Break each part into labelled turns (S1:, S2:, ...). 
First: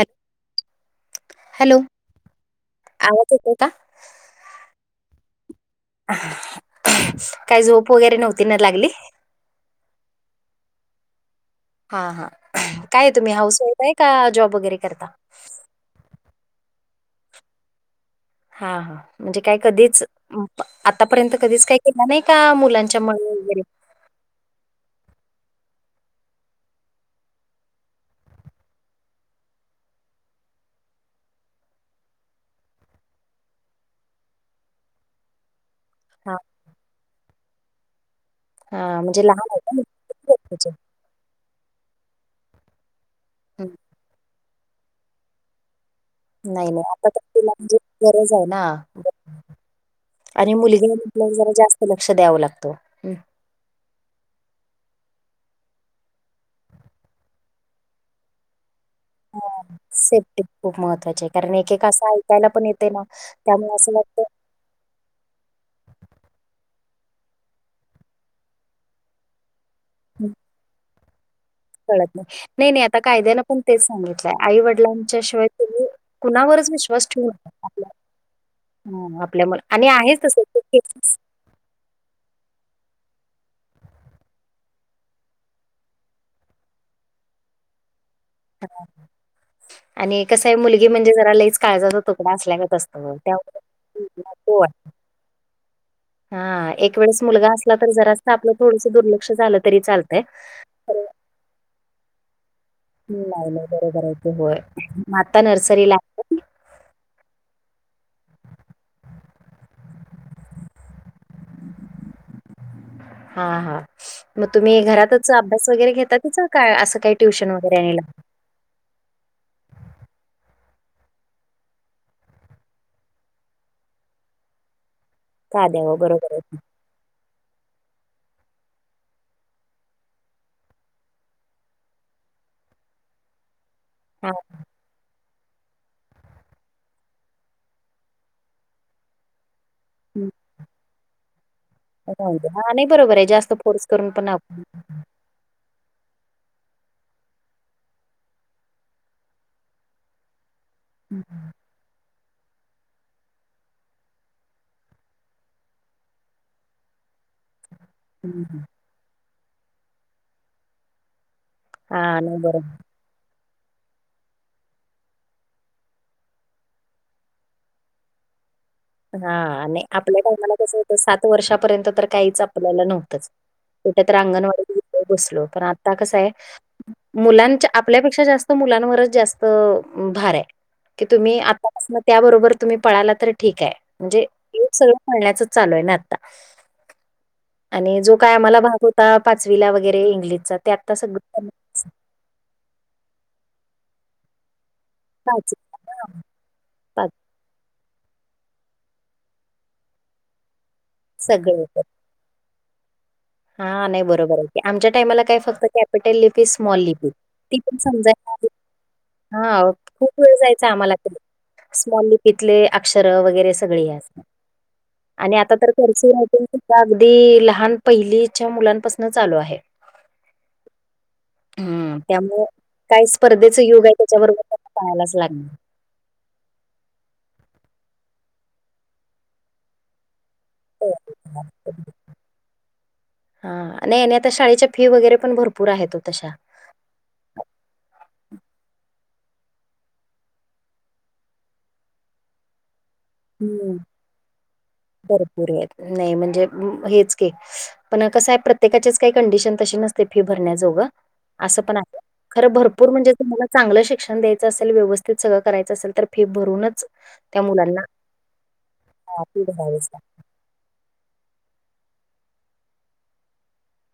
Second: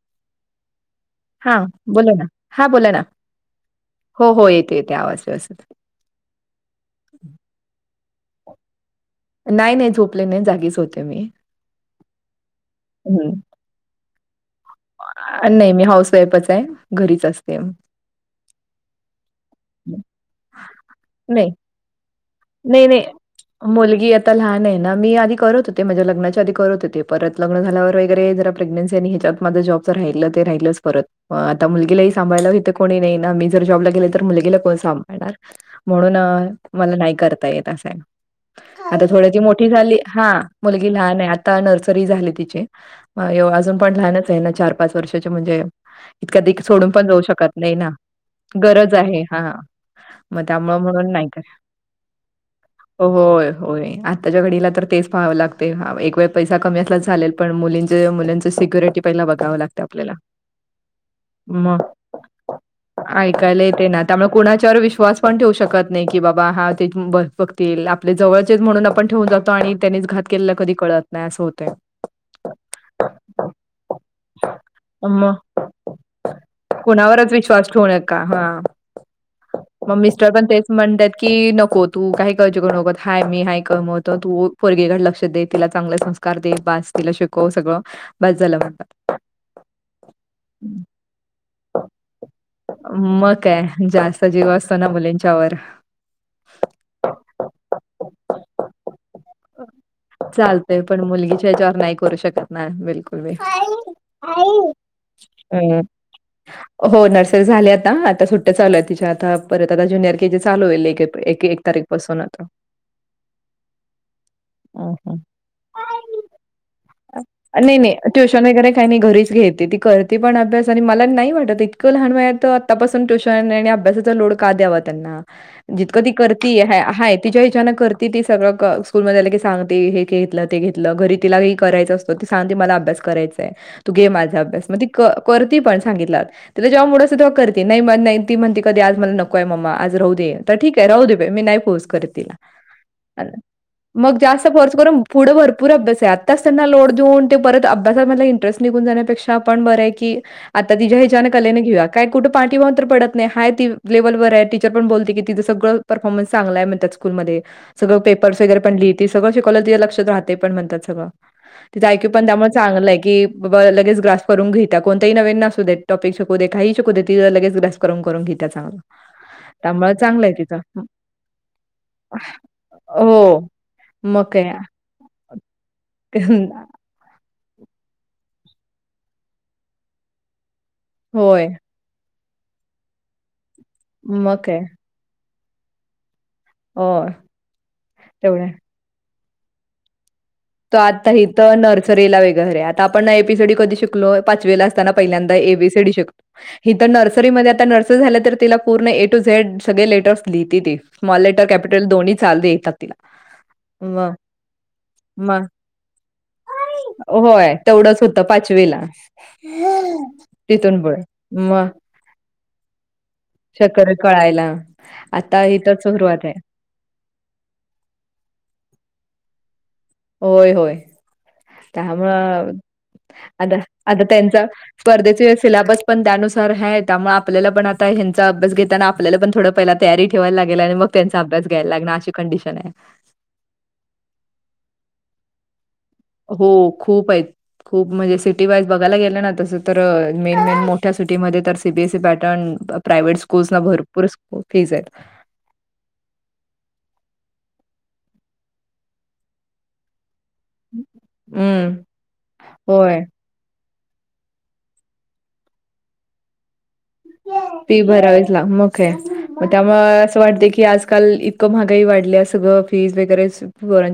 S1: [unintelligible]
S2: हा
S1: हॅलो
S2: बोला ना, हा बोला ना,
S1: आवाज येतोय का?
S2: हो हो येते येते आवाज व्यवस्थित.
S1: काय झोप वगैरे नव्हती ना लागली.
S2: नाही नाही नाही झोपले, जागीच होते मी.
S1: हा हा काय तुम्ही
S2: हं.
S1: हाऊस वाईफ आहे का जॉब वगैरे करता.
S2: अ, नाही मी हाऊसवाईफच आहे घरीच असते.
S1: हा हा म्हणजे काय कधीच आतापर्यंत
S2: नाही,
S1: कधीच काय [inaudible] का
S2: नाही,
S1: मुलांच्या
S2: नाही.
S1: वगैरे
S2: मुलगी आता लाहान आहे ना, मी आधी करत होते माझ्या लग्नाच्या आधी करत होते, परत लग्न झाल्यावर वगैरे जरा प्रेग्नसी आणि ह्याच्यात माझ जॉबच राहिलं ते राहिलच परत. आता मुलगीलाही सांभाळला येथे कोणी नाही ना, मी जर जॉबला गेले तर मुलगीला कोण सांभाळणार? म्हणून
S1: हा
S2: मला नाही करता येत असाय.
S1: हा
S2: आता
S1: म्हणजे
S2: थोडशी
S1: लहान आहे
S2: मोठी
S1: का? मुलगी?
S2: झाली हा
S1: किती वर्षाची आहे?
S2: मुलगी लहान आहे, आता नर्सरी झाली तिची. एव अजून
S1: हम्म.
S2: पण लहानच आहे ना चार पाच वर्षाचे म्हणजे [inaudible]
S1: नाही नाही
S2: सोडून पण
S1: आता तर
S2: जाऊ
S1: तिला
S2: शकत नाही
S1: म्हणजे
S2: ना
S1: गरज आहे ना
S2: गरज आहे हा. मग
S1: आणि
S2: त्यामुळं
S1: मुलगी आहे
S2: म्हणून नाही
S1: म्हटल्यावर जरा
S2: करतं.
S1: जास्त लक्ष द्यावं लागतं.
S2: होय होय आ त्याच्या घडीला तर तेच पाहाव लागते, एक वेळ पैसा कमी असलाच चालेल, पण मुलीं मुंलिची सिक्युरिटी पहिला बघावं
S1: हां
S2: लागतं आपल्याला
S1: सेफ्टी खूप महत्त्वाची आहे कारण एक
S2: मग
S1: एक असं ऐकायला पण येते ना
S2: ऐकायला
S1: त्यामुळे
S2: ते
S1: असं
S2: ना त्यामुळे
S1: वाटतं
S2: कुणाच्यावर विश्वास पण ठेवू शकत नाही, की बाबा हा ते बघतील आपले जवळचेच म्हणून आपण ठेवून जातो आणि त्यांनीच घात केलेला कधी कळत नाही असं होतंय
S1: कळत नाही नाही नाही आता कायद्यानं पण तेच सांगितलंय आई वडिलांच्या
S2: मग
S1: शिवाय तुम्ही कुणावरच विश्वास ठेऊ
S2: कोणावरच विश्वास ठेवू नका हा
S1: आपल्या आणि आहेच तस
S2: म्हणत्यात की नको तू काही काळजी करू नको हाय मी हाय कमवतो तू पोरगीकडे लक्ष दे तिला चांगलं सामं कार दे बास तिला शिकव सगळं- बास झालं म्हणतात
S1: आणि कसं आहे मुलगी म्हणजे जरा लईच काळजाचा तुकडा असल्या गत-
S2: मग काय जास्त जीव असतो ना मुलींच्यावर-
S1: हा एक वेळेस मुलगा असला तर जरास आपलं थोडस दुर्लक्ष झालं तरी चालतय.
S2: होय पण मुलगीच्या ह्याच्यावर नाही करू शकनार.
S1: नाही नाही बरोबर आहे ते होय मग आता नर्सरिला
S2: हो नर्सरी झाली आता आता सुट्ट्या चालू आहेत तिच्या आता परत आता ज्युनियर के जी चालू होईल एक एप्रिल एक तारीख- पसून आता-
S1: हा हा मग तुम्ही
S2: हं,
S1: घरातच
S2: हं.
S1: अभ्यास वगैरे घेतात- तिच काय असं काही ट्युशन वगैरे
S2: नाही नाही
S1: आणि [unintelligible]
S2: ट्युशन वगैरे काही नाही घरीच घेते ती करते पण अभ्यास आणि मला नाही वाटत इतकं लहान वयात- आता पासून ट्युशन आणि अभ्यासाचा लोड का द्यावा त्यांना
S1: लावता? द्यावं
S2: जितकं ती
S1: बरोबर आहे.
S2: करतीये हाय तिच्या हिच्यान करती ती सगळं स्कूल मध्ये आला की सांगते हे घेतलं ते घेतलं घरी तिला- करायचा असतो ती सांगते मला अभ्यास करायचाय तू घे
S1: हां.
S2: माझा अभ्यास मग ती क करती पण सांगितल्या वर तिला जेव्हा मूड असेल तेव्हा करती नाही ती म्हणते कधी आज मला न नकोय मम्मा आज राहूदे तर ठीक आहे राहू दे बाई मी नाही फोर्स करत तिला-
S1: राहू दे. हा नाही बरोबर आहे जास्त फोर्स करून
S2: मग
S1: पण
S2: जास्त
S1: आपण
S2: फोर्स करून पुढं भरपूर अभ्यास यात- तस ना लोड देऊन ते परत अभ्यासामधला इंटरेस्ट निघून जाण्यापेक्षा आपण बरं आहे की आता तिच्या
S1: हं,
S2: ह्याच्यान कलेन घेऊया- काय कुठं पाठीवान तर पडत नाही ती लेवलवर आहे टीचर पण बोलते की तिचं सगळं परफॉर्मन्स चांगल आहे म्हणत्यातच- स्कूल मध्ये सगळं पेपर्स
S1: हं,
S2: वगैरे
S1: हं.
S2: पण लिहिती सगळं शिकवलेलं तिच्या लकशात राहते पण म्हणतात सगळं- तिचा
S1: हा
S2: आयक्यू पण
S1: नाही
S2: त्यामुळे
S1: बरोबर.
S2: चागलंय. कि बाबा लगेच ग्रास करून घेत्या कोणतही नवीन असू देेत टॉपिक शकू दे काही शकू दे ती लगेच ग्रास करून करून घीत्या चांगलं.
S1: हा आणि
S2: त्यामुळे
S1: आपल्या
S2: चांगलं आहे
S1: टाइमाला
S2: तिचं.
S1: कसं होत सात वर्षापर्यंत तर काहीच आपल्याला नव्हतंच.
S2: हो,
S1: कुट तर
S2: मग काय.
S1: अंगणवाडी बसलो पण आता कसं आहे. मुलांच्या आपल्यापेक्षा जास्त मुलांवरच जास्त भार आहे की तुम्ही
S2: होय.
S1: आता [inaudible] त्याबरोबर तुम्ही पळाला तर ठीक आहे म्हणजे
S2: मग काय
S1: जग सगळं पळण्याचच चालू आहे ना आता-
S2: हो
S1: आणि जो काय
S2: तेवढं
S1: आम्हाला भाग होता पाचवीला वगैरे इंग्लिशचा ते
S2: तो आता इथ
S1: सगळं
S2: नर्सरीला वेगर आहे आता आपण एबीसीडी कधी शिकलो पाचवीला अस ताना पहिल्यांदा ऐ बी सी डी शिकलो. हित नर्सरीमध्ये आता नर्सरी झाल्या तर तिला पूर्ण ए टू झेड सगळे लेटर्स लिहिते ती स्मॉल लेटर
S1: सगळे
S2: कॅपिटल दोन्ही चाल येतात तिला
S1: हा नाही
S2: मग
S1: बरोबर आहे. आमच्या टाईमाला काय
S2: मग
S1: फक्त कॅपिटल लिपी स्मॉल लिपी
S2: होय
S1: ती पण
S2: तेवढंच होतं
S1: समजाय
S2: पाचवीला
S1: हा खूप वेळ जायचा
S2: तिथून
S1: आम्हाला
S2: पुढे
S1: तरी
S2: मग
S1: स्मॉल लिपीतले अक्षर वगैरे वगैरे सगळ
S2: चक्कर
S1: अस
S2: कळायला
S1: आणि आता तर
S2: इथं
S1: करस्यु
S2: सुरुवात आहे
S1: [inaudible] अगदी लहान पहिलीच्या मुलांपासन चालू आहे.
S2: होय होय
S1: [unintelligible]
S2: त्यामुळे
S1: काय
S2: आता
S1: स्पर्धेचं युग आहे
S2: आता
S1: त्याच्याबरोबर
S2: त्यांचा
S1: त्यांना पाळायलाच
S2: स्पर्धेच्या वेळेस
S1: लागणार.
S2: सिल्याबस पण त्यानुसार हाय त्यामुळे आपल्याला पण आता ह्यांचा अभ्यास घेताना आपल्याला पण थोडं पहिला तयारी- ठेवायला लागेल आणि मग
S1: हो.
S2: त्यांचा अभ्यास घ्यायला लागणार अशी कंडिशन आहे.
S1: हा नाही नाही आता शाळेच्या फी वगैरे पण भरपूर आहेत ओ तशा
S2: हो खुप आहेत. खूप म्हणजे सिटी वाईज बघायला गेलं ना तसं तर मेन मेन मोठ्या सिटीमध्ये तर C B S C pattern private schools ला
S1: हं.
S2: भरपूर फीज आहेत.
S1: भरपूर नाही म्हणजे हेच की पण कसं आहे प्रत्येकाच्याच काही कंडिशन तशी नस फी भरण्याजोग असं
S2: हम्म
S1: पण आहे, खर भरपूर
S2: होय.
S1: म्हणजे तुम्हाला चांगलं शिक्षण द्यायंच असेल व्यवस्थित सगळं करायचं असेल तर फी भरूनच त्या मुलांना
S2: फी भरावेच ला मग काय
S1: अ, फी
S2: मग त्यामुळ
S1: भरावीच लागते.
S2: असं वाटत की आज काल इतकं महागाई वाढल्या सगळं फीज वगैरे-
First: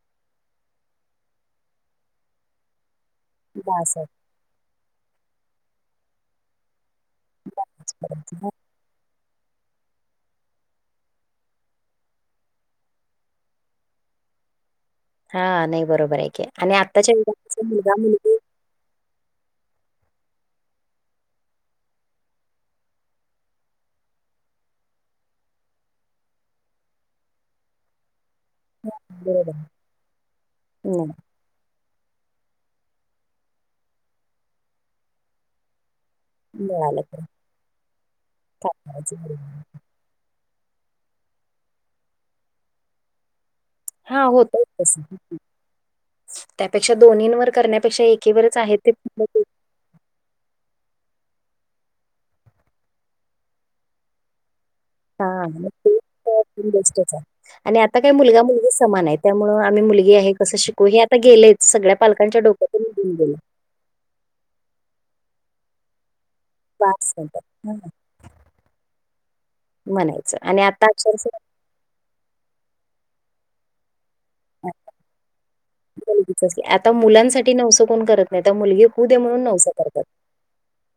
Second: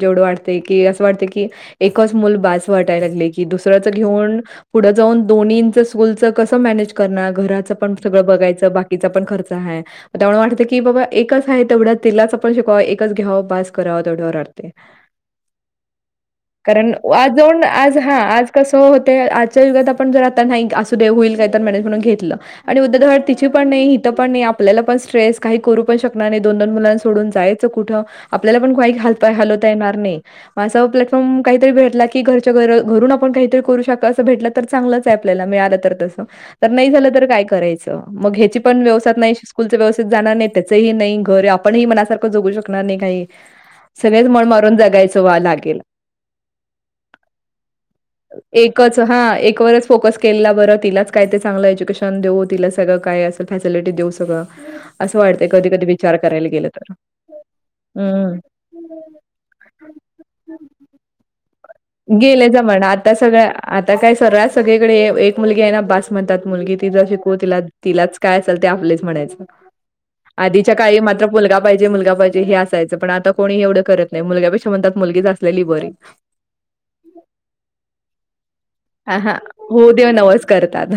S2: जेवढं वाटते की असं वाटते की एकच मुल बास वाटाय लागलंय. की दुसऱ्याच
S1: बास आहे
S2: घेऊन पुढे जाऊन दोन्हींचं स्कूलच कस मॅनेज करणार घराच पण सगळं
S1: आजपर्यंत.
S2: बघायचं बाकीचा पण खर्च आहे. त्यामुळे वाटतं की बाबा एकच आहे तेवढ्या तिलाच आपण शिकवा एकच घ्याव बास कराव तेवढ्यावर
S1: हा नाही बरोबर आहे की आणि
S2: कारण
S1: आत्ताच्या
S2: आज जाऊन
S1: युगात
S2: आज
S1: मुलगा
S2: हा
S1: मुलगी
S2: आज कसं होतेय आजच्या युगात आपण जर आता नाही असू दे होईल काही तर मॅनेज म्हणून घेतलं. आणि उद्या धड तिची पण नाही इथं पण नाही आपल्याला पण स्ट्रेस काही करू पण शकणार नाही दोन दोन मुलां सोडून जायचं कुठं आपल्याला पण काही हात पाय
S1: बरोबर आहे.
S2: हलवता येणार नाही म असा
S1: नाही
S2: प्लॅटफॉर्म कुठं काहीतरी भेटला की घरच्या घर घरून आपण काहीतरी करू शक असं भेटला तर चांगलंच आहे आपल्याला मिळालं तर तसं तर नाही
S1: मिळालं
S2: झालं
S1: तर
S2: काय करायचं मग ह्याची पण व्यवस्था
S1: थांबायचं
S2: नाही
S1: बरोबर.
S2: स्कूलची व्यवस्थ जाणार नाही त्याचही नाही घर आपणही मनासारखं जगू शकणार नाही काही सगळेच
S1: हां,
S2: मळ
S1: होतंय
S2: मारून
S1: तसं.
S2: जगायचं व्हा लागेल.
S1: त्यापेक्षा दोन्हींवर करण्यापेक्षा एकीवरच आहे ते
S2: एकच हा एकवरच फोकस केलेला बरं तिलाच काय ते चांगलं एज्युकेशन देऊन तिला सगळं काय अस फॅसिलिटी देऊ सगळं असं
S1: हा
S2: वाटतंय कधी कधी
S1: ते
S2: विचार करायला गेलं
S1: तर
S2: तर
S1: बेस्टच आहे आणि आता काय
S2: हम्म
S1: मुलगा मुलगी समान आहेत. त्यामुळं आम्ही मुलगी आहे कसं शिकवु हे आता गेलेच सगळ्या पालकांच्या
S2: गेले
S1: डोक्यात
S2: जमाना आता
S1: निऊन गेले.
S2: सगळ्या आता काय सरळास सगळीकडे एक मुलगी आहे ना बास म्हणतात मुलगी तिला
S1: बास
S2: शिकवू
S1: म्हणतात
S2: तिला
S1: हां
S2: तिलाच काय असेल ते आपलेच म्हणायचं.
S1: म्हणायचं आणि
S2: आधीच्या
S1: आता
S2: काळी मात्र
S1: अक्षरशः
S2: मुलगा पाहिजे मुलगा पाहिजे हे असायचं पण आता कोणी एवढं करत नाही मुलगा पेक्षा म्हणतात मुलगीच असलेली बरी
S1: मुलगीच आता मुलांसाठी नवस कोण करत नाही आतख मुलगी होऊ दे
S2: हा हा
S1: म्हणून
S2: होऊ दे नवस करतात.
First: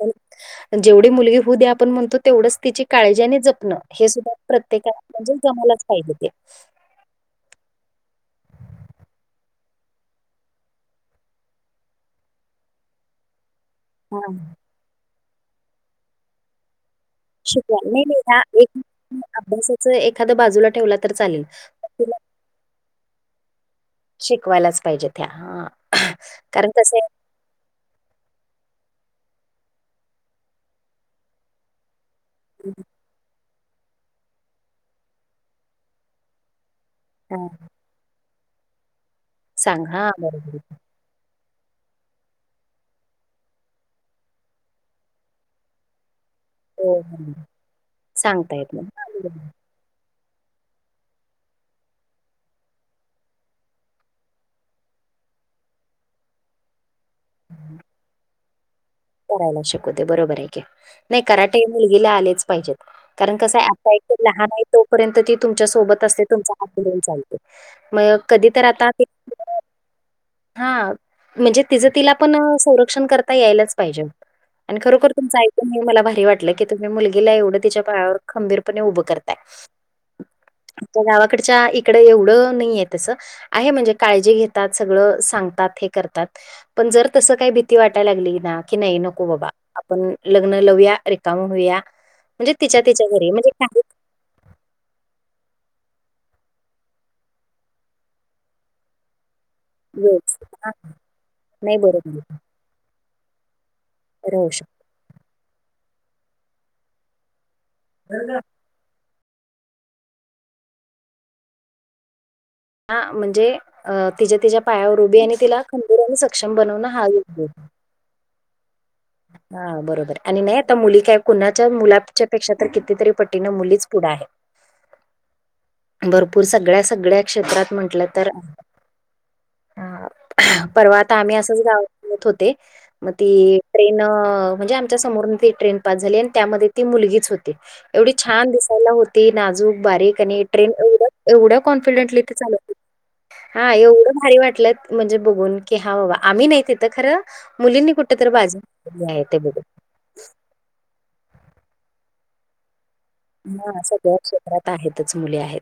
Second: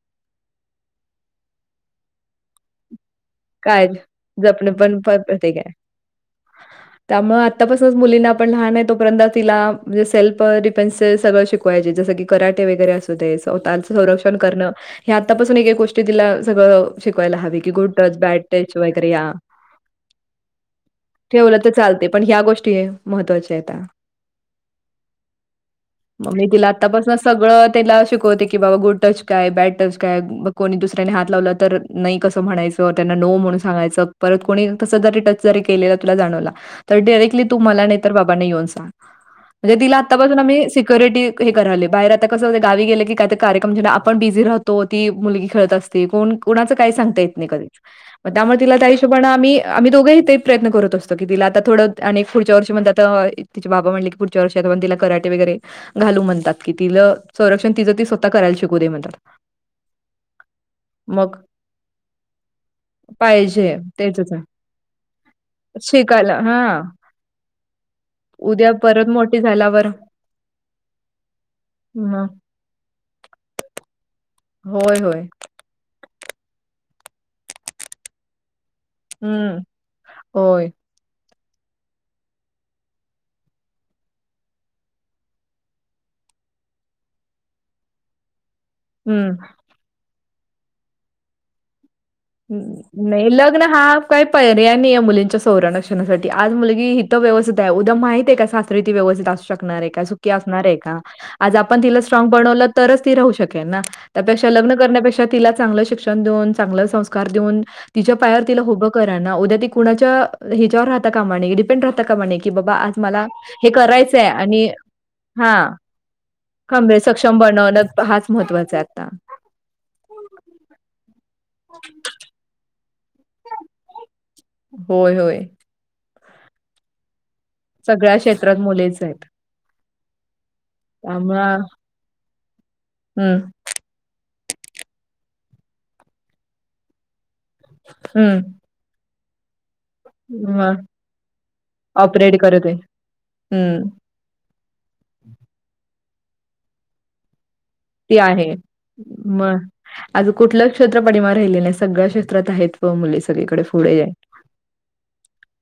S1: पण जेवढी मुलगी होऊ द्या आपण म्हणतो तेवढच तिची काळजी आणि जपणुक
S2: काय
S1: हे सुद्धा
S2: जपण
S1: प्रत्येकाच्या
S2: पण
S1: म्हणजे जमायलाच पाहिजे ते-
S2: त्यामुळ आत्तापासूनच मुलींना आपण लहान आहे तोपर्यंत तिला म्हणजे सेल्फ डिफेन्स सगळं शिक वायचे जसं की कराटे वगैरे असू दे स्वतःच
S1: हां
S2: संक्षण करण हे आतापासून एक एक गोष्टी तिला सगळं शिकवायला हवे की ग
S1: शिकवा
S2: गुड
S1: नाही
S2: टच
S1: नाही ह्या
S2: बॅट टच
S1: एक
S2: वगैरे या
S1: अभ्यासाचं एखादं बाजूला ठेवला तर चालेल.
S2: ठेवलं तर चालते पण ह्या गोष्टी ये महत्वाच्या आहेत.
S1: शिकवायलाच पाहिजेत ह्या
S2: मग मी तिला
S1: कारण कसये
S2: आत्तापासून सगळं त्याला शिकवते की बाबा गुड टच काय बॅड टच काय कोणी दुसऱ्याने हात लावला तर नाही कसं
S1: आहे
S2: म्हणायचं त्यांना नो म्हणून सांगायचं परत कोणी कस जरी टच जरी केलेलं तुला जाणवला तर डिरेक्टली
S1: हां.
S2: तू मला नाही तर बाबा येऊन सांग म्हणजे
S1: सांग
S2: तिला
S1: हां,
S2: आतापासून
S1: बरोबर.
S2: आम्ही सी सिक्युरिटी हे करायले बाहेर आता कस होते गावी गेले की काय तर कार्यक्रम तेन आपण बिझी राहतो ती मुलगी खेळत अस ते कोण कोणाच काही
S1: हो,
S2: सांगता
S1: हो.
S2: येत कधी म
S1: सांगता
S2: त्यामुळे
S1: येत
S2: तिला
S1: नाही.
S2: त्या दिवशी
S1: हां, बरोबर.
S2: आम्ही आम्ही दोघंही ते प्रयत्न करत असतो की, तिला आता थोडं आणि एक पुढच्या वर्षी म्हण आ. तिचे बाबा म्हणले की, पुढच्या वर्षताण तला कराे वगैरे घालू म्हणतात की, तिला. संरक्षण तिचं ती स्वतः करायला शिकू दे म्हणतात.
S1: करायला शिकू दे बरोबर आहे की, नाही
S2: मग
S1: कराटे मुलगीला आलेच पाहिजेत. कारण कसं
S2: पाहिजे
S1: आता एक
S2: तेचच
S1: लहान आहे तोपर्यंत ती तुमच्या सोबत असते
S2: शिकायला
S1: तुमचा
S2: हा
S1: हात धरून चालेल. मग कधी तर
S2: उद्या
S1: आता.
S2: परत मोठी झाल्यावर
S1: हा, म्हणजे तिज तिला
S2: मग
S1: पण संरक्षण करता यायलाच पाहिजे आणि
S2: होय
S1: खरोखर
S2: होय
S1: तुमचा ऐकू''--'' तुही मला भारी वाटलं की, तुम्ही मुलगीला एवढं तिच्या पायावर खंबीरपणे उभ.
S2: हम्म
S1: करताय
S2: होय
S1: गावाकडच्या इकड एवढं नाहीय तस. आहे म्हणजे काळजी घेतात सगळं सांगतात हे करतात. पण जर तसं काही भीती वाटाय लागली ना. कि नाही नको
S2: हम्म.
S1: बाबा आपण लग्न लावया रिकाम होऊया. म्हणजे
S2: ह्
S1: तिच्या तिच्या
S2: नाही
S1: घरी म्हणजे
S2: लग्न
S1: काही
S2: हा, काय पर्याय नाही आहे मुलींच्या संरणरक्षणासाठी आज मुलगी हित व्यवस्थित आहे उद्या माहती आहे का सास ''--'' री ती व्यस्थित असू शकते. नार का
S1: वेळ
S2: सुखी असणार
S1: सुद्धा
S2: आज
S1: नाही
S2: आपण तिला
S1: बरोबर
S2: स्ट्रॉग बनवल तरच ती राहू शकेल ना.
S1: राहू
S2: त्यापेक्षा लग्न करण्यापेक्षा तिला चांगलं शिक्षण देऊन चांगलं संस्कार देऊन तिच्या
S1: शकतो.
S2: पायावर तिला उभ. करा ना उद्या ती कुणाच्या ह्याच्यावर राहता कामा डिपेंड राहता कामाने. कि बाबा आज
S1: हां,
S2: मला
S1: म्हणजे
S2: हे
S1: अ,
S2: करायचंय
S1: तिच्या तिच्या
S2: आणि
S1: पायावर उभी आणि
S2: हा
S1: तिला खंबीर आणि सक्षम बनवणं
S2: खरे
S1: हा
S2: सक्षम बनव. हाच महत्वाचा आहे आता.
S1: हा, बरोबर हाय आणि नाही आता मुली काय कुणाच्या मुलाच्या पेक्षा तर कितीतरी. पटींन मुलीच पुढं आहे.
S2: होय होय.
S1: भरपूर सगळ्या सगळ्या क्षेत्रात. म्हटलं
S2: सगळ्या
S1: तर
S2: क्षेत्रात मुलीच आहेत.
S1: हा परवा आता आम्ही असंच
S2: त्यामुळं
S1: गावातत होते मग
S2: हं.
S1: ती. ट्रेन म्हणजे आमच्या समोर त ट्रेन पास झाली आणि त्यामध्ये ती मुलगीच होती एवढी
S2: हं.
S1: छान दि''--'' सायला होती नाजूक बारीक आणि. ट्रेन
S2: मग
S1: एवढ एवढ्या कॉन्फिडेंटलीथ ती
S2: ऑपरेट
S1: चालव
S2: करत
S1: होती
S2: आहे.
S1: हा
S2: हं.
S1: एवढ भारी वाटलं. म्हणजे बघून की हा, बाबा आम्ही नाही तिथं खरं मुलींनी कुठ तरी बाजी केलेली आहे ते ब.
S2: आज कुठलं क्षेत्र पाठीमागं राहिले नाही सगळ्या क्षेत्रात आहेत व मुलीच. सगळीकडे
S1: हा
S2: पुढे
S1: सगळ्या क्षेत्रात आहेतच मुली आहेत.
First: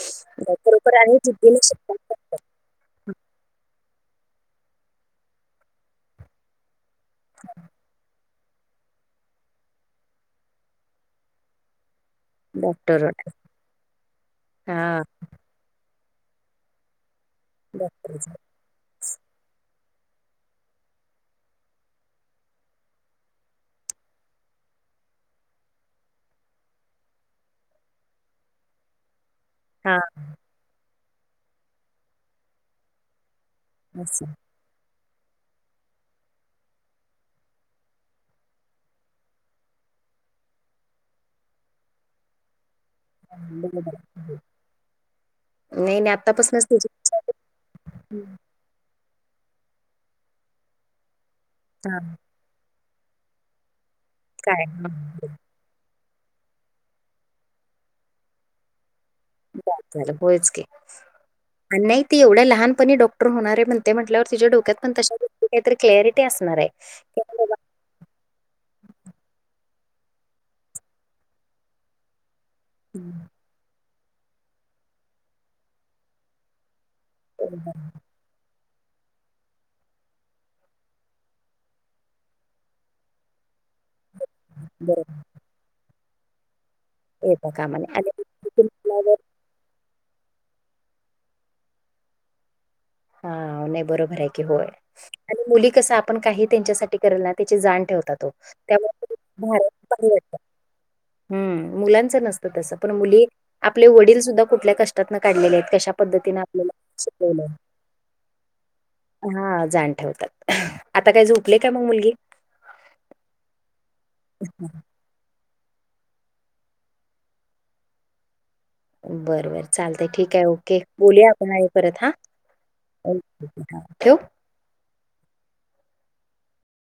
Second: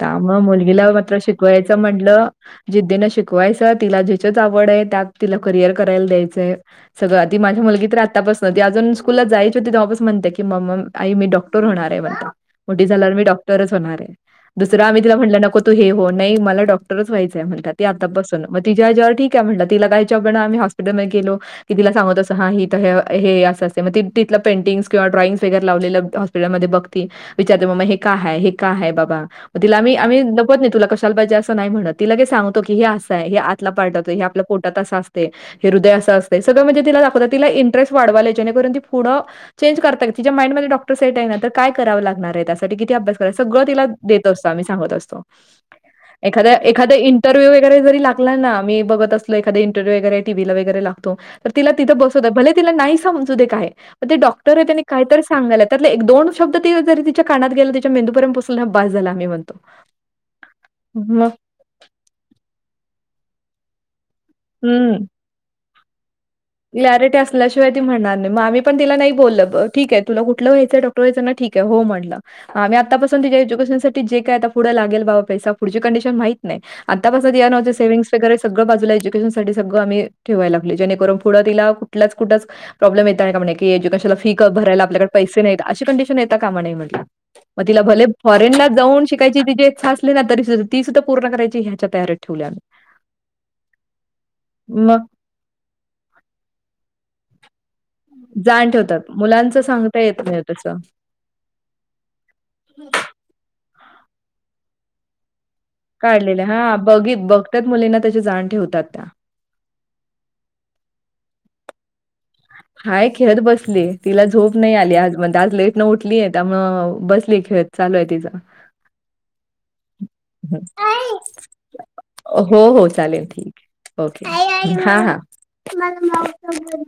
S2: त्या मुळे मुलगीला
S1: खरोखर
S2: मात्र
S1: आणि जिद्दीने
S2: शिकवायचं
S1: शिकतात
S2: म्हटलं. जिद्दीनं शिकवायचं तिला ज्याचीच आवड आहे त्यात तिला करियर करायला द्यायचंय. सगळं आधी माझी मुलगी तर आता पासून. च ती अजून स्कूलला जायची होती तेव्हा पासून म्हणते की, मामा आई मी डॉक्टर होणार आहे. मोठी
S1: डॉक्टर
S2: झाल्यावर मी डॉक्टरच होणार आहे दुसर
S1: हा
S2: आम्ही तिला म्हटल नको. तू हे हो नाही मला डॉक्टरच व्हायंय म्हणतात ते आता
S1: डॉक्टर
S2: पासून. तिच्यावर ठीक आहे म्हलं तिलायच्याघण आम् हॉस्पिटलमध्ये गलो. कि ति सांगत असते मग तिथलं पेंटिंग किंवा ड्रॉइंग् वगैरे लावले. ळ मधी बघते विचारते मम्मा हे काय हाय हे काय हाय बाबा. तिला मी
S1: हा
S2: आम्ही लपत नाही तुला कशाला पाहिजे असं नाही म्हणत तिला का सांगतो की. हे असं आहे हे आतला पाठवतं हे
S1: असं
S2: आपलं. पोटात अस असतय हे हृदय असं असते सगळं तिला दाखवत तिला इंटरेस्ट वाढवाय जेणेकरून ती पुढं. चेंज करतय का तिच्या माइंडमध्ये डॉक्टर सेट आहे ना तर काय करावं लागणार आहे त्यासाठी किती अभ्यास. तर सगळ
S1: बरोबर
S2: तिला देत असतो आम्ही सांगत असतो.
S1: नाही नाही
S2: एखाद्या
S1: आत्तापासूनच त्याची
S2: एखाद्या इंटरव्ह्यू वगैरे जरी लागला ना. मी बघत असलेला एखादा इंटरव्हू वगैरे, टीव्हीला वगैरे लागतो तर तिला तिथ
S1: हां,
S2: बसवतो, भले- तिला नाही समझु दे काय, पण ते डॉक्टर आहे त्यांनी काय तरी सांगायल्यात. त्यात एक दोन शब्द तिला जर तिच्या कानात गेला तिच्या मेंदू मेंदूपर्यंत पोचला ना बस झाला आम् म्हण-
S1: बास झालं होयच की. आणि नाही ती एवढ्या लहानपणी डॉक्. डॉक्टर होणार आहे म्हणते म्हटल्यावर तिच्या डोक्यात पण
S2: हम्म.
S1: तशा दृष्टीने काहीतरी क्लियारीटी असणार आहे.
S2: क्लॅरिटी असल्याशिवाय ती म्हणार नाही आ्ही पण तिला नाही बोललं ठीक आहे तुला कुठलं व्हायंय डॉक्टर व्हायच ना ठीक आहे. हो म्हटलं. आम्ही आतापासून
S1: हं,
S2: तिच्या एज्युकेशनसाठी जे काय आता पुढं लागेल बाबा पैसा पुढची कंडिशन माहित- नाही आतापासूनय तिच्या नावाचे सेविंग्ज वगैरे सगळ बाजूला एज्युकेशन साठी सगळं आम्ही ठेवायला लागलोये जणेकरून. पुढं तिला कुठल्याच कुठेच प्रॉब्मेम येता कामा नाही की एज्युकेशनला फी क भरायला आपल्याकडे
S1: बरोबर
S2: पैसे- नाहीत अशी कंडिशन येता कामा नाही म्हटलं.
S1: येता
S2: मग
S1: कामा
S2: तिला
S1: नये
S2: भले
S1: आणि
S2: फॉरेनला
S1: तिथून
S2: जाऊन
S1: आल्यावर
S2: शिकायचं - तिची इच्छा असली ना, तरी ती सुद्धा ती सुद्धा पूर्ण करायची ह्यांच्या तयारी ठेवली आहे आम्ही.
S1: हा नाही बरोबर आहे की होय.
S2: मग
S1: आणि मुली कस आपण काही त्यांच्यासाठी करेल ना त्याची जाण- ठेवतात हो
S2: जाण ठेवतात मुलांच
S1: त्यामुळे
S2: सांगता येत नाही तसं
S1: [unintelligible] हम् मुलांच नसत तस पण मुली आपले वडील सुद्धा कुठल्या कष्- ष्टाने काढलेले आहेत कश्या पद्धतीने
S2: काढलेल्या
S1: आपल्याला
S2: हा बघी
S1: शिकवलेले आहे.
S2: बघतात मुलींना त्याची जाण ठेवतात त्या.
S1: हा जाण ठेवतात. आता काय झोपले का मग मुलगी?
S2: हाय खेळत बसली, तिला झोप नाही आली आज म्हणजे आज लेट- न उठलीय त्यामुळ बसलीये खेळत त्यामुळे चालू आहे तिचा.
S1: बरं बरं चालतय, ठीक आहे, ओके.
S2: हं.
S1: बोलुया आपण आणी परत हा.
S2: हो हो चालेल ठीक आहे ओके हां हा.